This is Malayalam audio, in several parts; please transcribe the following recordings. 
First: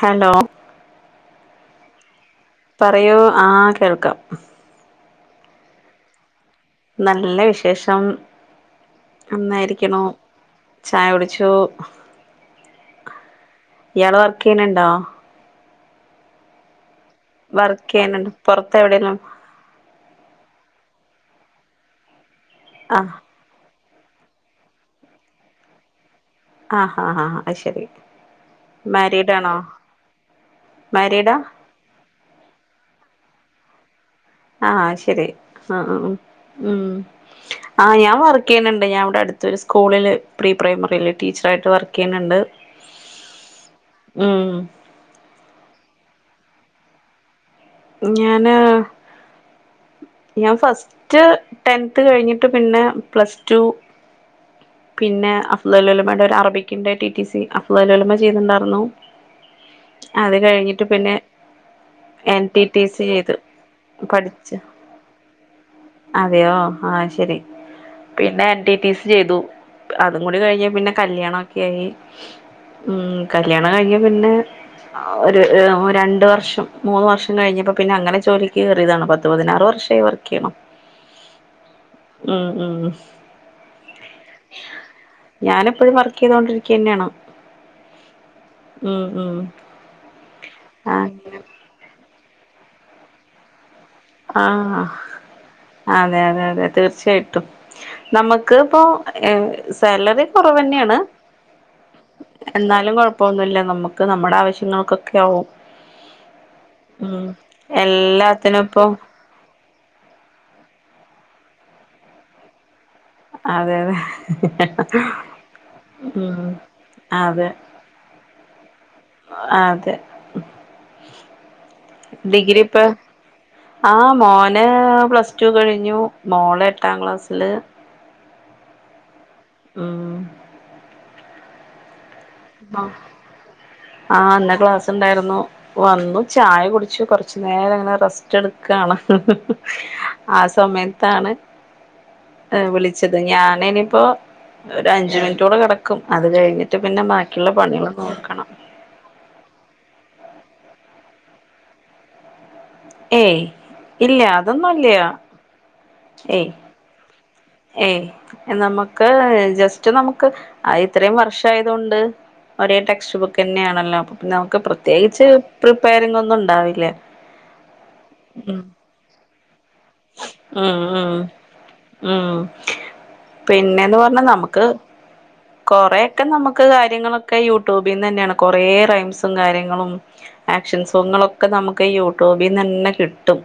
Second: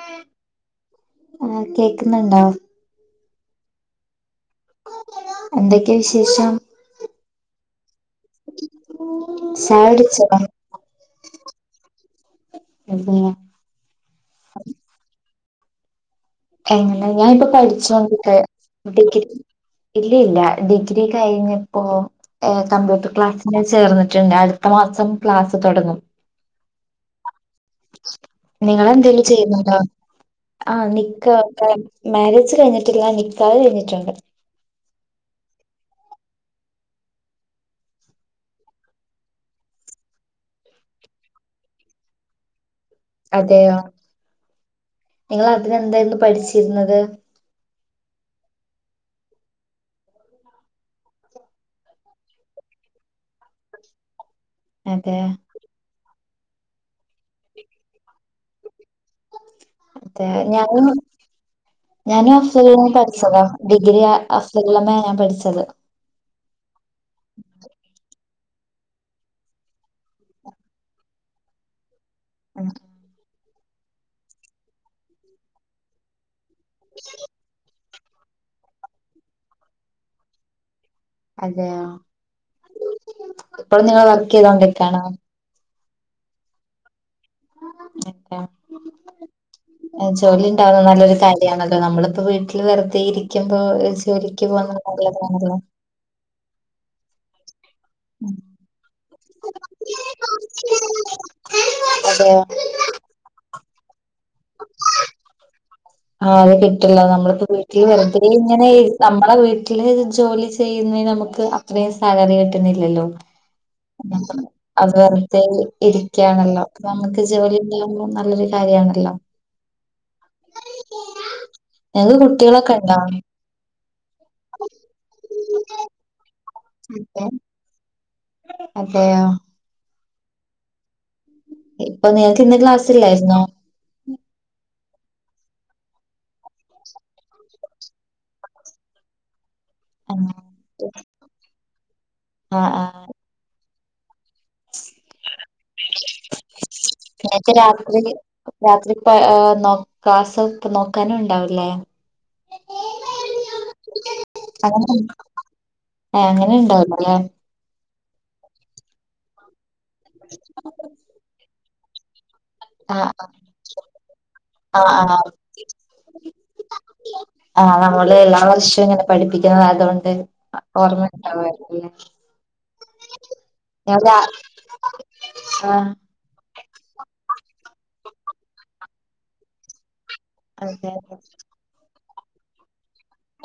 ഹലോ! ആഹ് കേക്കുന്നുണ്ടോ പറയൂ, ആ കേൾക്കാം. എന്തൊക്കെ വിശേശം? നല്ല വിശേഷം. ചായ നന്നായിരിക്ക്ണൂ. കുടിച്ചോ ചായ കുടിച്ചു. അതെയോ? ഇയാള് വർക്ക് ചെയ്യണുണ്ടോ? എങ്ങനെ ഞാാനിപ്പൊ വർക്ക് ചെയ്യണുണ്ട് പഠിച്ചൊണ്ടിക്ക പുറത്ത് എവിടെലും ഡിഗ്രി ഇല്ലില്ല ഡിഗ് ഡിഗ്രി കഴിഞ്ഞപ്പോ എ കമ്പ്യൂട്ടർ ആഹ് ക്ലാസ്സിന് ചേർന്നിട്ടുണ്ട് അടുത്ത മാസം ക്ലാസ്സ് തുടങ്ങും അ ആഹ് അഅ നിങ്ങെന്തേലും ആണോ ചെയ്യുന്നുണ്ടോ ആ മാരീഡാ നിക്ക് ക്കേ മാരേജ് കഴിഞ്ഞിട്ടില്ല നിക്കഹ് കഴിഞ്ഞിട്ടുണ്ട്. ആ ശരി അഅഹ് മ് ആ ഞാൻ വർക്ക് ചെയ്യണുണ്ട് ഞാൻ ഇവിടെ അടുത്തരു സ്കൂളില് പ്രീ പ്രൈമറിയില് ടീച്ചർയിട്ട് വർക്ക് ചെയ്യു ണുണ്ട് അതെയോ നിങ്ങള് അതിന്ന് എന്തായിരുന്നു പഠിച്ചിരുന്നത്? ഞാന് ഞാൻ ഫസ്റ്റ് ടെൻത്ത് കഴിഞ്ഞിട്ട് പിന്നെ പ്ലസ് ടു അതെ പിന്നെ [unintelligible] അറബിക്കിന്റെ ടി ടി സി അഫദലോലമ ചെയ്തിണ്ടായിരുന്നു അതെ അത് കഴിഞ്ഞിട്ട് ഞാനും പിന്നെ എൻ ഞാനും ടി ടി ൻ സി ചെയ്ത് പഠിച്ചതാ ഡിഗ്രി പഠിച്ച് അഫ്സലള്ളമ്മയാ ഞൻ പഠിച്ചത് അതെയോ ആ ശരി പിന്നെ എന്റൈറ്റീസ് ചെയ്തു അതും കൂടി കഴിഞ്ഞ പിന്നെ കല്യാണം ഒക്കെ ആയി ഉം. മ് കല്യാണം കഴിഞ്ഞ പിന്നെ ഒരു രണ്ടു വർഷം മൂന്ന് വർഷം കഴിഞ്ഞപ്പോ പിന്നെ അങ്ങനെ ജോലിക്ക് കയറിയതാണ് പത്തു പതിനാറ് വർഷമായി വർക്ക് ചെയ്യണു അതെയോ ഉം ഉം ഇപ്പള്ളും നിങ്ങൾ വർക്ക് ചെയ്തോണ്ടിക്കണോ എപ്പോഴും വർക്ക് ചെയ്തൊണ്ടിരിക്കുക തന്നെയാണ് ഉം ജോലി ഉണ്ടാവുന്ന ആഹ് നല്ലൊരു കാര്യമാണല്ലോ നമ്മള് പ്പ വീട്ടില് വെറുതെ ഇരിക്കുമ്പോ ആ ജോലിക്ക് പോകുന്നത് നല്ലതാണല്ലോ അതെ അതെ അതെ തീർച്ചയായിട്ടും നമക്ക് ഇപ്പോ സാലറി കുറവ്ന്നെയാണ് അതെയോ എന്നാലും കൊഴപ്പൊന്നുമില്ല നമ്മുക്ക് നമ്മുടെ ആവശ്യങ്ങൾക്കൊക്കെ ആവും ആഹ് അത് കിട്ടുള്ള ഉം നമ്മളിപ്പോ വീട്ടിൽ വ എല്ലാത്തിനും ഇങ്ങനെ ഇപ്പൊ ഇരി നമ്മളെ വീട്ടില് ജോലി ചെയ്യുന്നതിന് നമുക്ക് അത്രയും സാലറി കിട്ടുന്നില്ലല്ലോ അതെ അത് അതെ വെറുതെ ഉം ഇരിക്കയാണല്ലോ അപ്പേ നമുക്ക് ജോലി കിട്ടിയ നല്ലൊരു കാര്യമാണല്ലോ അ അതെ ഞങ്ങള് കുട്ടികളെ കണ്ടോ? ആ മോനെ പ്ലസ് ടു കഴിഞ്ഞു മോള് എട്ടാം ക്ലാസില് അതെയോ ഉം അ ആഹ എന്ന ക്ലാസ് ഉണ്ടായിരുന്നു വന്നു ചായ കുടിച്ച്ു കൊറച്ചു നേരം അങ്ങനെ റസ്റ്റ് എടുക്കാണ് ആഹ് ആ സമയത്താണ് ർ ആഹ് വിളിച്ചത് ഞാന ഇനിപ്പോൊ ഒരു അഞ്ചുിനിറ്റോടെ കിടക്കും അത് കഴിഞ്ഞിട്ട് പിന്നെ ബ നേരത്തെ രാത്രി രാത്രിപ്പ ന ക്ലാസ് ഇപ്പ നോക്കാനും ഉണ്ടാവല്ലേ ഏയ് ഇല്ല അതൊന്നുംല്ല ആ ഏയ് അങ്ങനെുണ്ടാവല്ലേ ഏയ് നമുക്ക് ജസ്റ്റ് നമുക്ക് ഇത്രയും വർഷ ആയതൊണ്ട് ഒരേ ആ ടെക്സ്റ്റ് ബുക്ക് തന്നെയാണല്ലോ നമുക്ക് ആ പ്രത്യേകിച്ച് പ്രിപ്പയറിംഗ ഒന്നും ഉണ്ടാവില്ലേ ആഹ നമ്മള് എല്ലാാവഷവും ഇങ്ങനെ പഠിപ്പിക്കും തുകൊണ്ട് ഉം ഓർമ ഉം ഉണ്ടാവായിരിക്കുംലെ ഉം പിന്നെന്ന് പറഞ്ഞാ നമുക്ക് ആ കൊറൊക്കെ നമുക്ക് കാര്യങ്ങളൊക്കെ യൂട്യൂബിൽന്ന് തന്നെയാണ് കൊറേ റൈംസും കാര്യങ്ങളും ആക്ഷൻ അതെ അതെ സോങ്ങളൊക്കെ നമുക്ക് യൂട്യൂബിൽ തന്നെ കിട്ടും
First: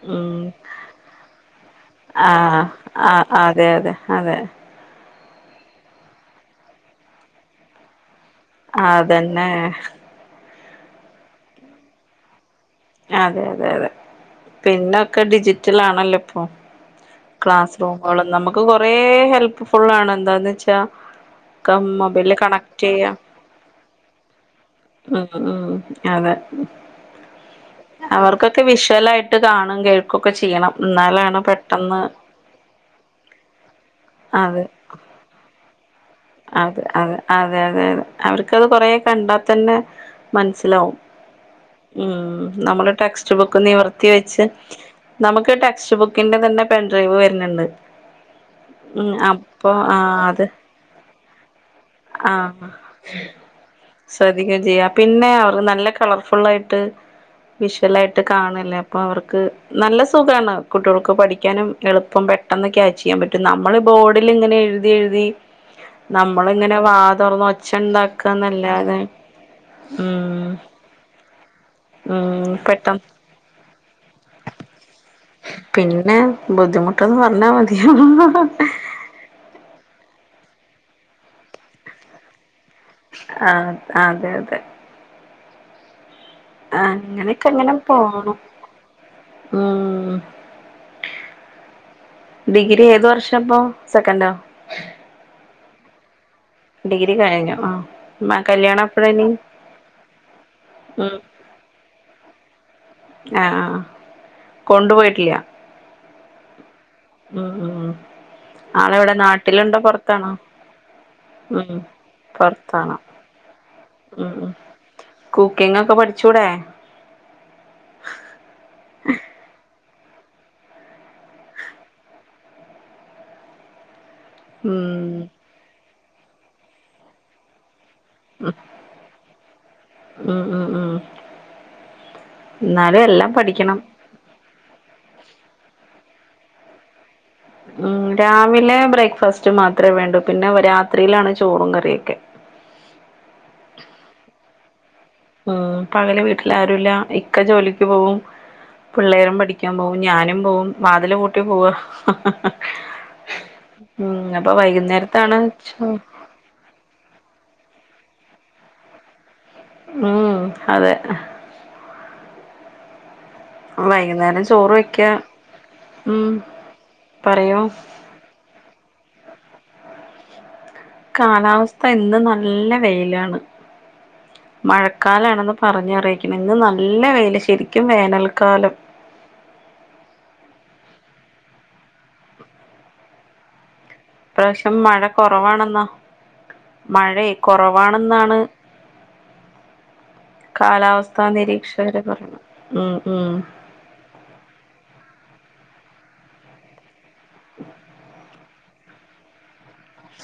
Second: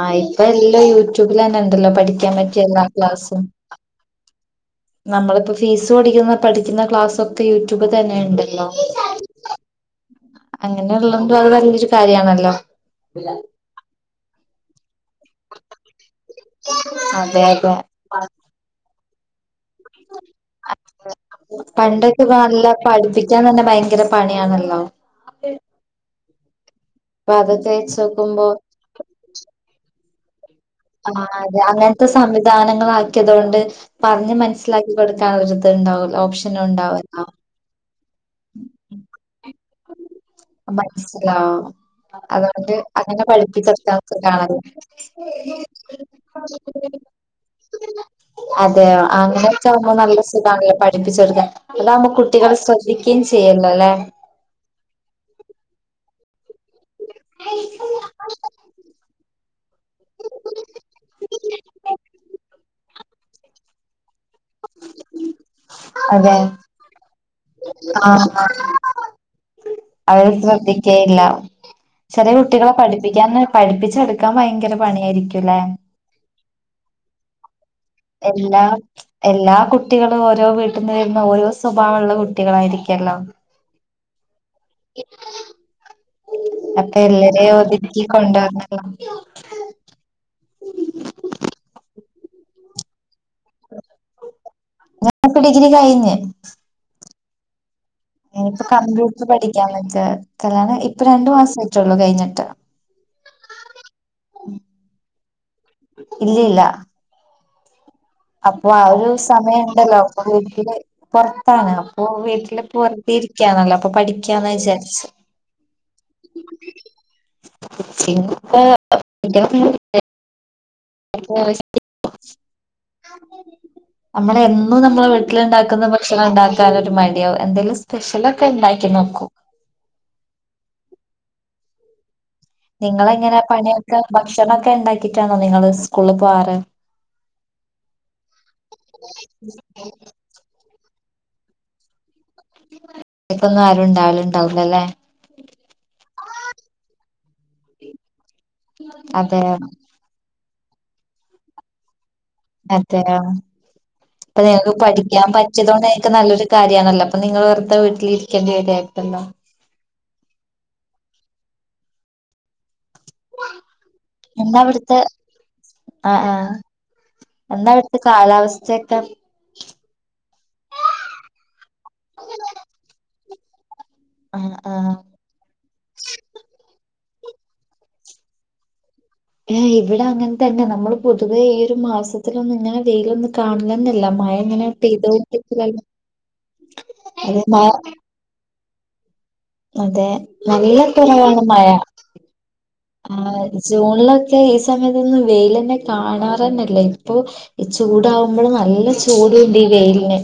ആ ഉ ഇപ്പൊ എല്ലാം യൂട്യൂബിൽ തന്നെ ഉണ്ടല്ലോ പഠിക്കാൻ ആഹ പറ്റിയ എല്ലാ ആ ക്ലാസ്സും അതെ അതെ അതെ നമ്മളിപ്പോ ഫീസ് ഓടിക്കുന്ന പഠിക്കുന്ന ക്ലാസ്സ ഒക്കെ യൂട്യൂബ് തന്നെ ഉണ്ടല്ലോ ആ അതന്നെ അങ്ങനെയ ഉള്ളതണ്ടോ അത് വലിയൊരു കാര്യമാണല്ലോ അതെ അതെ അതെ പിന്നെ ഒക്കെ ഡിജിറ്റൽ ആണല്ലോ ഇപ്പൊ അതെ അതെ ക്ലാസ്റൂമുകളും നമുക്ക് കുറ ഹെൽപ് ഫുള്ളആാണ് എന്താന്ന് വെച്ചാ ഒക്കെ പണ്ടൊക്കെ മൊബൈലില് കണക്ട് നല്ല ചെയ്യാം പഠിപ്പിക്കാൻ തന്നെ ഭയങ്കര പണിയാണല്ലോ ഉം ഉം അതെ പത അവർക്കൊക്കെ വിഷ്വല ആായിട്ട് കാണും കേൾക്കുംഓക്കെ ചെയ്യണം ആ എന്നാലാണ് അതെ പെട്ടെന്ന് അങ്ങനത്തെ സംവിധാനങ്ങളൾ ആക്കിയത് കൊണ്ട് പറഞ്ഞ് അതെ മനസ്സിലാക്കി കൊടുക്കാൻ ഒരുരി ഇത് ഉണ്ടാവോ അതെ അതെ അതെ അതെ അതെ അവർക്കത് കൊറ കണ്ടാത്തന്നെ മനസ്സിലാവും മനസ്സിലാവും ഉം അതുകൊണ്ട് നമ്മള് അങ്ങനെ ടെക്സ്റ്റ് ബുക്ക് പഠിപ്പിച്ചെടുക്കാൻ നിവർത്തി നമുക്ക് വെച്ച് കാണാലോ നമുക്ക് ടെക്സ്റ്റ് ബുക്കിന്റെ തന്നെ പെ ഡ്രൈവ് വരുന്നുണ്ട് അതെയ ഉം അങ്ങനെൊക്കെ അപ്പൊ ആകുമ്പോൾ ആ നല്ല അത് സുഖാല്ലോ പഠിപ്പിച്ച അതാവ്പ കുട്ടികളെ ആ ശ്രദ്ധിക്കുകയും ചെയ്യല്ലോ അല്ലെ ചെയ്യ പിന്നെ അവർ നല്ല കളർഫുൾ ആായിട്ട് വിഷ്വൽായിട്ട് കാണല്ലേ അപ്പൊ അവർക്ക് നല്ല സുഖാണ് കുട്ടികൾക്ക് പഠിക്കാനും എളുപ്പം പെട്ടെന്ന് ക്യാച്ച് ചെയ്യാൻ പറ്റും നമ്മള് ബോർഡിൽ ഇങ്ങനെ എഴുതി എഴുതി അതെ നമ്മളിങ്ങനെ വാ തുറന്ന ഒച്ച ഇണ്ടാക്കന്നല്ലാതെ അവര് ശ്രദ്ധിക്കയില്ല ചെറിയ ഉം കുട്ടികളെ പെട്ടെന്ന് പഠിപ്പിക്കാൻ പഠിപ്പിച്ചെടുക്കാൻ ഭയങ്കര പണിയായിരിക്കുംല്ലേ പിന്നെ ബുദ്ധിമുട്ടെന്ന് പറഞ്ഞാ മതിയോ എല്ലാ എല്ലാ കുട്ടികൾ കുട്ടികൾ ഓരോ വീട്ടിൽ നിന്ന് വരുന്ന ഓരോ സ്വഭാവമുള്ള കുട്ടികളായിരിക്കും ആ അതെ അതെ [unintelligible] അപ്പൊ അങ്ങനെയൊക്കെ എല്ലരെയ അങ്ങനെ ഒഓതുക്കി പോണു കൊണ്ടുവന്നോ ഉം ഉ ഡിഗ്രി ഏത് വർഷം ഇപ്പ സെക്കൻറ്റോ ഞാനപ്പ ഡിഗ്രി കഴിഞ് ഡിഗ്രി കഴിഞ്ഞു ആ ഇപ്പ കല്യാണം കമ്പ്യൂട്ടർ എപ്പഴാനി പഠിക്കാനുള്ള ജ്വരത്തിലാണ് ഇപ്പ രണ്ടു മാസം ആട്ടുള്ളൂ കഴിഞ്ഞിട്ട് ആഹ കൊണ്ടുപോയിട്ടില്ല ഇല്ല ഇല്ല ഉ ഉ ഉ അപ്പൊ ആ ഒരു സമയംമുണ്ടല്ലോ അപ്പൊ പൊറത്താണോ വീട്ടില് പുറത്താണ് ഉം അപ്പൊ വീട്ടില് പുറ പൊറത്താണ് രിക്കാനല്ലോ അപ്പൊ ഉം ഉം പഠിക്കാന്ന് വിചാരിച്ചു കുക്കിംഗ് ഒക്കെ പഠിച്ചൂടെ കുക്കിംഗ് ഒക്കെ ശ നമ്മള എന്നും ഉം നമ്മളെ വീട്ടിലുണ്ടാക്കുന്ന ഭക്ഷണം ഉണ്ടാക്കൻ ഒരു മടിയാവും എന്തേലും സ്പെഷ്യൽ ഒക്കെ ഉണ്ടാക്കിനോക്കൂ ആഹ നിങ്ങ എങ്ങനെ പണിയൊക്കെ ഭക്ഷണൊക്കെ ഉണ്ടാക്കിട്ടാണോ നിങ്ങള് സ്കൂളിൽ പോവാറ് ഉം രാവിലെ ബ്രേക്ക്ഫാസ്റ്റ് മാത്രമേ വേണ്ടൂ പിന്നെ രാത്രിയിലാണ് ചോറും കറിയൊക്കെ ഇക്കൊന്നും ആരു ഇണ്ട ആള ഉണ്ടാവലല്ലേ പകല് വീട്ടില് ആരുല്ല ഇക്ക ജോലിക്ക് പോവും പിള്ളേരും അതെ പഠിക്കാൻ പോകവും ഞാനും പോവും വാതില് പൂട്ടി പോവ അതെയൊ അപ്പയെ അപ്പൊ ങ്ങക്ക് പഠിക്കാൻ വൈകുന്നേരത്താണ് ചോ പറ്റിയതോനെ നല്ലൊരു കാര്യാണല്ലോ അപ്പൊ നിങ്ങൾ വെറുതെ വീട്ടിലി കണ്ടി വരുത്തല്ലോ ഉം അതെ വൈന്നേരം ചോറ് വെക്കാ എ ആ എന്താ അവിടുത്തെ കാലാവസ്ഥയൊക്കെ കാലാവസ്ഥ ഇന്ന് നല്ല വെയിലാണ് ആഹ് ആഹ് മഴക്കാലാണെന്ന് പറഞ്ഞറീക്കണം ഇന്ന് നല്ല ല് ശരിക്കും വേനൽക്കാലം എ ഇവിടെ അങ്ങൻതന്നെ നമ്മള് പൊതുവെ ഈ ഒരു മാസത്തിലൊന്നും ഇങ്ങനെ വെയിലൊന്നും കാണ ല്ല മഴ ങ്ങനെ ഇപ്രാവശ്യം മഴ പെയ്തോണ്ടിരി കുറവാണെന്നാ മഴയെ [inaudible] കുറവാണെന്നാണ് അതെ നല്ല കാലാവസ്ഥാ കുറവാണ് മയ നിരീക്ഷകര് പറയണത് ഉം ആ ഉം ജൂണിലൊക്കെ ഈ സമയത്തൊന്നും വെയിലെന്നെ കാണാറെന്നെല്ല ഇപ്പൊ ഈ ചൂടാവുമ്പോള് നല്ല ചൂട്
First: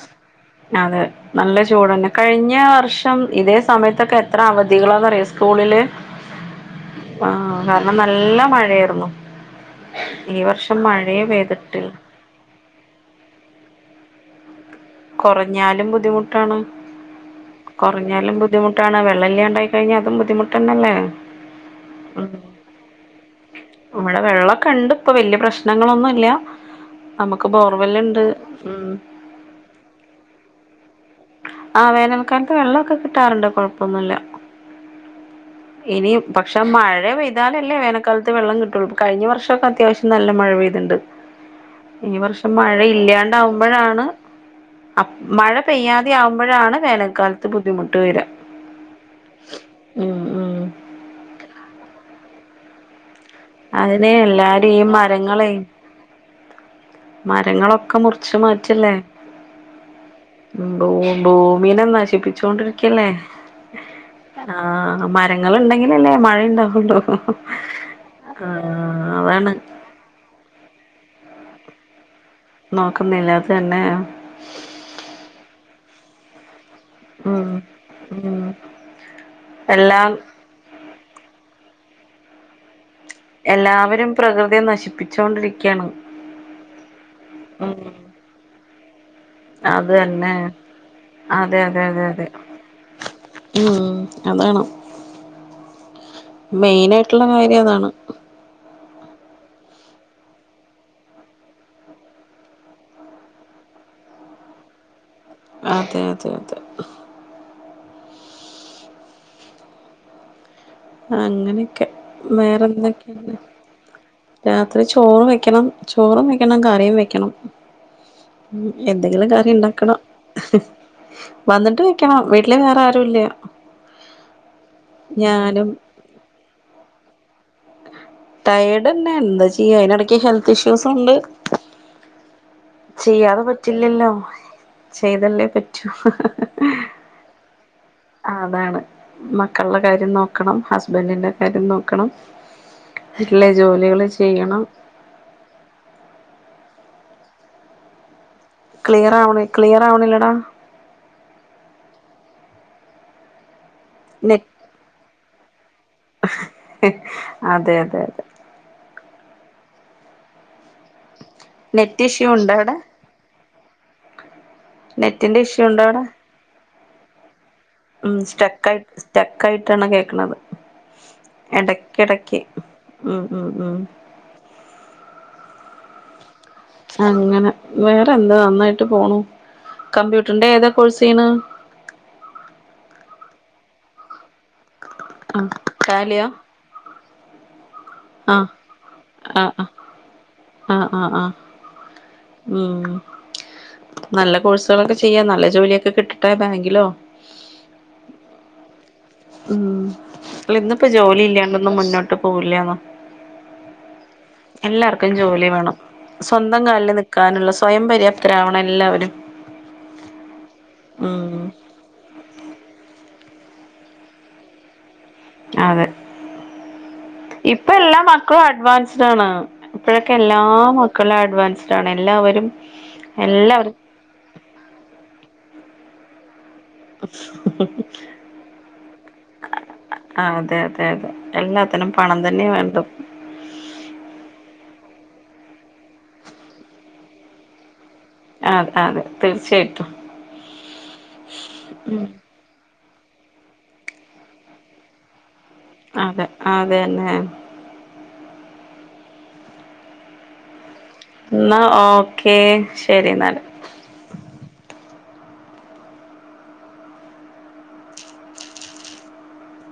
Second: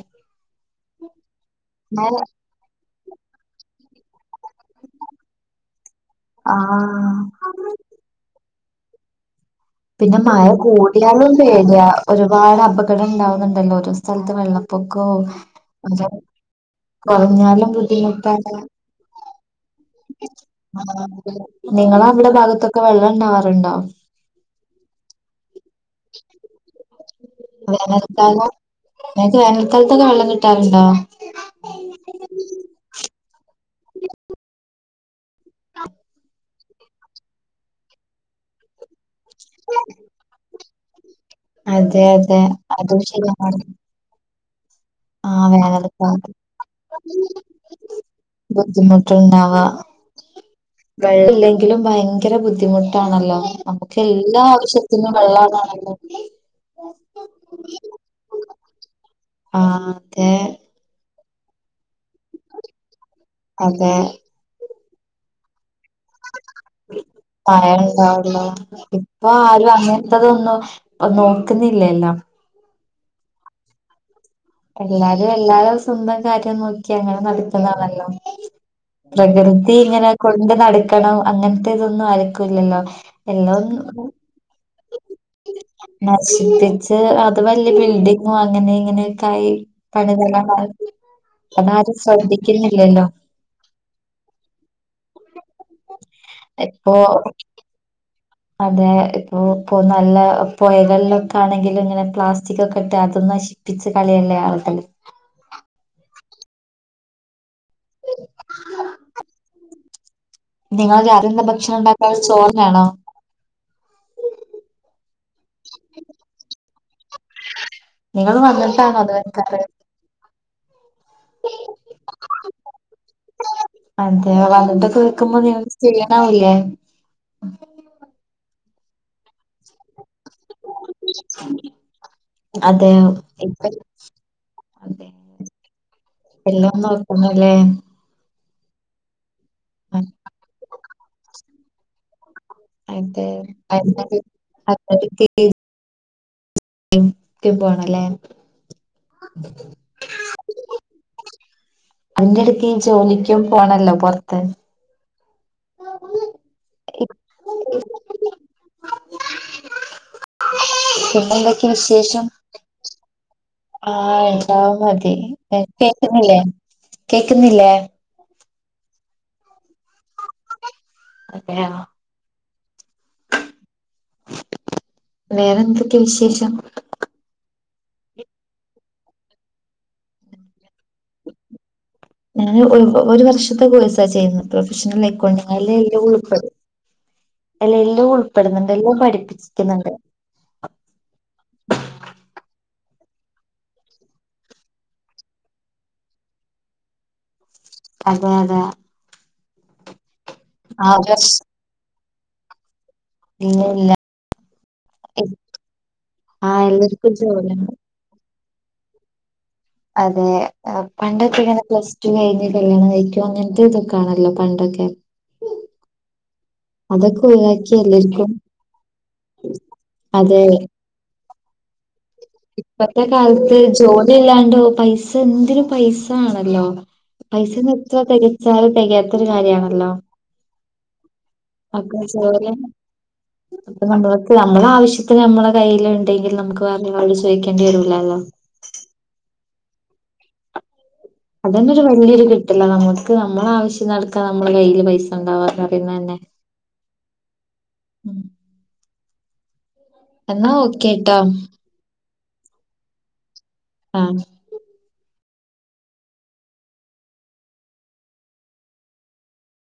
[inaudible] അതെ നല്ല ചൂടെന്നെ മഴ കഴിഞ്ഞ വർഷം ഇതേ സമയത്ത് തൊക്കെ എത്ര അവധികളാന്നറിയോ സ്കൂളില് ആഹ് ആ കാരണം നല്ല മഴ ർ ന്നു പിന്നെ മഴ കൂടിയാലും പേടിയാ ഒരുപാട് അപകടം ഉണ്ടാവുന്നുണ്ടല്ലോ ഓരോ സ്ഥലത്ത് വെള്ളം പൊക്കോ കുറഞ്ഞാലും അഞ്ചാല് ബുദ്ധിമുട്ടാണ് കുറഞ്ഞാലും കുറഞ്ഞാലും ബുദ്ധിമുറ്റക്കാരും ബുദ്ധിമുട്ടാണ് വെള്ളം ഇല്ലാണ്ടായി കഴിഞ്ഞാൽ അതും ബുദ്ധിമുട്ടന്നല്ലേ [inaudible] ആ ങ്ങളവിടെ ഉം ഭാഗത്തൊക്കെ വെള്ളണ്ടാവാറുണ്ടാ ഇവിടെ വെള്ളമൊക്കെ ഉണ്ട് ഇപ്പൊ വല്യ പ്രശ്നങ്ങളൊന്നുല്ല നമുക്ക് ബോർവെല്ലുണ്ട് മ് പ്പൊ വെള്ളകിട്ടാറുണ്ടോ ആ വേനൽക്കാലത്ത് വെള്ളൊക്കെ കിട്ടാറ്ണ്ട് കൊഴപ്പൊന്നുല്ല ഇനി പക്ഷെ മഴ പെയ്താലല്ലേ വേനൽക്കാലത്ത് വെള്ളം കിട്ടൊള്ളൂ കഴിഞ്ഞ വർഷൊക്കെ അത്യാവശ്യം നല്ല മഴ പെയ്ത്ണ്ട് അതെ ഈ അതെ വർഷം മഴ അതും ശരിയാണ് ഇല്ലാണ്ടാവുമ്പൊഴാണ് അ ആ [inaudible] മഴ പെയ്യാ വേനൽക്കാലത്ത് ണ്ടാവുമ്പോഴാണ് വേനൽക്കാലത്ത് ബുദ്ധിമുട്ട് വെര്യാ മ് മ് വെള്ളല്ലെങ്കിലും ഭയങ്കര ബുദ്ധിമുട്ടാണല്ലോ അമ്മക്ക് അതിനെ എല്ലാ എല്ലാരും ഈ ആവശ്യത്തിനും മരങ്ങളെ വെള്ളവാണല്ലോ മരങ്ങളൊക്കെ മുറിച്ച് മാറ്റെല്ലേ ആ അതെ ഭൂമീനെ നശിപ്പിച്ചോണ്ടിരിക്കല്ലേ ആ മരങ്ങൾ ഇണ്ടെങ്കി [unintelligible] ആഹ് ഇപ്പ അതാണ് ആരും അങ്ങൻത്തതൊന്നും അയ് നോക്ക്ന്നില്ലല്ലോ നോക്ക്ന്നില്ല അത് തന്നെ എല്ലാരും എല്ലാരെ സ്വന്തം കാര്യം നോ ക്കി അങ്ങനെ ഉം നടക്ക്ന്നാണല്ലോ ഉം പ്രകൃതി ഇങ്ങനെ എല്ലാം കൊണ്ട് നട് ക്കണം അങ്ങൻത്തെതൊന്നും ആർക്കും ഇല്ലല്ലോ എല്ലയും എല്ലാവരും പ്രകൃതിയെ നശിപ്പിച്ചോണ്ടിരിക്കയാണ് നശിപ്പിച്ച് അത് വല്ലിയ ഉം ബിൽഡി ങ്ങും അങ്ങനെ ഇങ്ങനെയൊക്കായി അത് തന്നെ പണിതലമാക്കി അതെ അതെ അതാരും അതെ അതെ ശ്രദ്ധിക്ക്ന്നില്ലല്ലോ മെയിനായിട്ട്ള്ള കാര്യം അതാണ് അതെ ഇപ്പൊ പ്പൊ നല്ല പൊഴകളിൽ ഒക്കാണെങ്കിലും ഇങ്ങനെ പ്ലാസ്റ്റിക്കൊക്കെ ഇട്ട് അതും നശി പ്പിച്ച് കളയല്ലേ ആൾകൾ അതെ അതെ അതെ നിങ്ങൾ രാവിലെ എന്താ ഭക്ഷണം അങ്ങനെയെക്കെ ഉണ്ടാക്കാറ് ചോറിനാണോ വേറെന്തെക്കെയാണ് രാത്രി ചോറ് വെക്കണം ചോറും വെക്കണം കറിം വെക്ക ക്കണം നിങ്ങൾ വന്നിട്ടാണോ അത് എന്തെങ്കിലും കറി വെക്കാറ് ഇണ്ടാക്കണം വന്നിട്ടുവെക്കണം. വീട്ടില് വേറെ ആരും ഇല്ല അതെ, വന്നിട്ടൊക്കെ വെക്കുമ്പോ ഞാനും നിങ്ങക്ക് ക്ഷീണാവുലെ ടയേഡെന്നെ, എന്താചെയ്യാ, അയിനെടക്ക് ഹെൽത്തിഷ്യൂസുണ്ട് അതെ ചെയ്യാതെ ഇപ്പ പറ്റില്ലല്ലോ അതെ ചെയ്തല്ലേ പറ്റൂ എല്ലാം നോക്കുന്നുല്ലേ അതാണ്, മക്കളുടെ കാര്യം നോക്കണം. ഹസ്ബൻഡിന്റെ കാര്യം നോക്കണം അതെ എല്ലാ ജോലികളും അതിനൊക്കെ ചെയ്യണം [unintelligible] പോണം ലെ ക്ലിയർ ആവ്ണ്, ക്ലിയറാവ്ണില്ലെടാ അതിന്റെ എടക്കീ ജോലിക്കും പോണല്ലോ നെ പൊർത്ത്. അതെ അതെ അതെ പിന്നെ എന്തൊക്കെ നെറ്റ് വിശേഷം ഇഷ്യൂ ഉണ്ടോ അവിടെ ആ എടാ മതി നെറ്റിന്റെ ഇഷ്യൂ ഉണ്ടോ അവിടെ കേക്ക്ന്നില്ലേ കേക്ക്ന്നില്ലേ കട്ട്സ് സ്റ്റെക്ക് ആയിട്ടാണ് കേക്ക്ണത് അതെയോ എടക്ക് എടക്കി ഉം ഉം ഉം വേറെയെന്തൊക്കെ വിശേഷം. അങ്ങനെ വേറെ എന്താ നന്നായിട്ട് പോണു കമ്പ്യൂട്ടറിന്റെ ഏതാ കോഴ്സ് ചെയ്യണ് ഞാൻ ഒരു, ഒരു വർഷത്തെ കോഴ്സാ ചെയ്യുന്നേ പ്രൊഫഷണൽ ആ അക്കോണ്ടിങ്ങ് അയിൽ എല്ലയും ടാലിയാ ഉൾപ്പെടും അതില് എല്ലാം ആ ഉൾപ്പെടുന്നുണ്ട് എല്ലാം അ പഠിപ്പിക്കുന്നുണ്ട് ആ ആ ഉം നല്ല കോഴ്സുകളൊക്കെ ചെയ്യാ നല്ല ജോലിയൊക്കെ കിട്ടട്ടെ ബാങ്കിലോ അതെയതെ ഉം അല്ല ഇന്നിപ്പോ ജോലി ഇല്ലാണ്ടൊന്നും മുന്നോട്ട് പോവില്ലായൊന്നും ഇല്ലയില്ല എല്ലാർക്കും ജോലി വേണം. ആ സ്വന്തംകാലില് എല്ലാർക്കും നിക്കാനുള്ള ജോലിയാണ് സ്വയം പര്യാപ്തരാവണം എല്ലാവരും അതെ, ഉം പണ്ടൊക്കെയാണേ പ്ലസ്ടു കഴിഞ്ഞ് കല്യാ കല്യാണം കഴിക്കോ, അങ്ങൻത്തെ ഇതൊക്കെയാണല്ലോ പണ്ടൊക്കെ. അതെ അതൊക്കെ ഇപ്പ ഒഴിവാക്കി എല്ലാർക്കും എല്ലാമക്കളും അഡ്വാൻസ്ഡാണ്. ഇപ്പഴ്ക്കെ എല്ലാ മക്കളും അഡ്വാൻ ഇപ്പത്തെകാലത്ത് എല്ലാവരും ജോലിഇല്ലാണ്ടോ പൈസ എന്തൊര് പൈസ അല്ലോ, പൈസേന്നെത്ര തികച്ചാൽ തികയാത്തൊരു കാര്യമാണല്ലോ അതെ അതെ അതെ അ എല്ലാത്തിനും പണം ച തന്നെ വേണ്ടു അണ്ടെ നമ്മൾ [inaudible] ആവശ്യത്തിനുനമ്മുടെ കൈയിലുണ്ടെങ്കിൽ, നമുക്കാണുങ്ങളോട് ചോദിക്കേണ്ടിവരൂല. അതെയതെ തീർച്ചയായിട്ടും. അതുതന്നെയൊരു വലിയൊരു കിട്ടലാ നമുക്ക്, നമ്മടെആവശ്യങ്ങൾക്ക് നമ്മുടെ കൈയ്യിൽ പൈസ ഉണ്ടാവാ അതെ, അതുതന്നെ. ഉം എന്നോ എന്നാ ഓക്കേ, ശരിയെന്നാല്. ആഹ്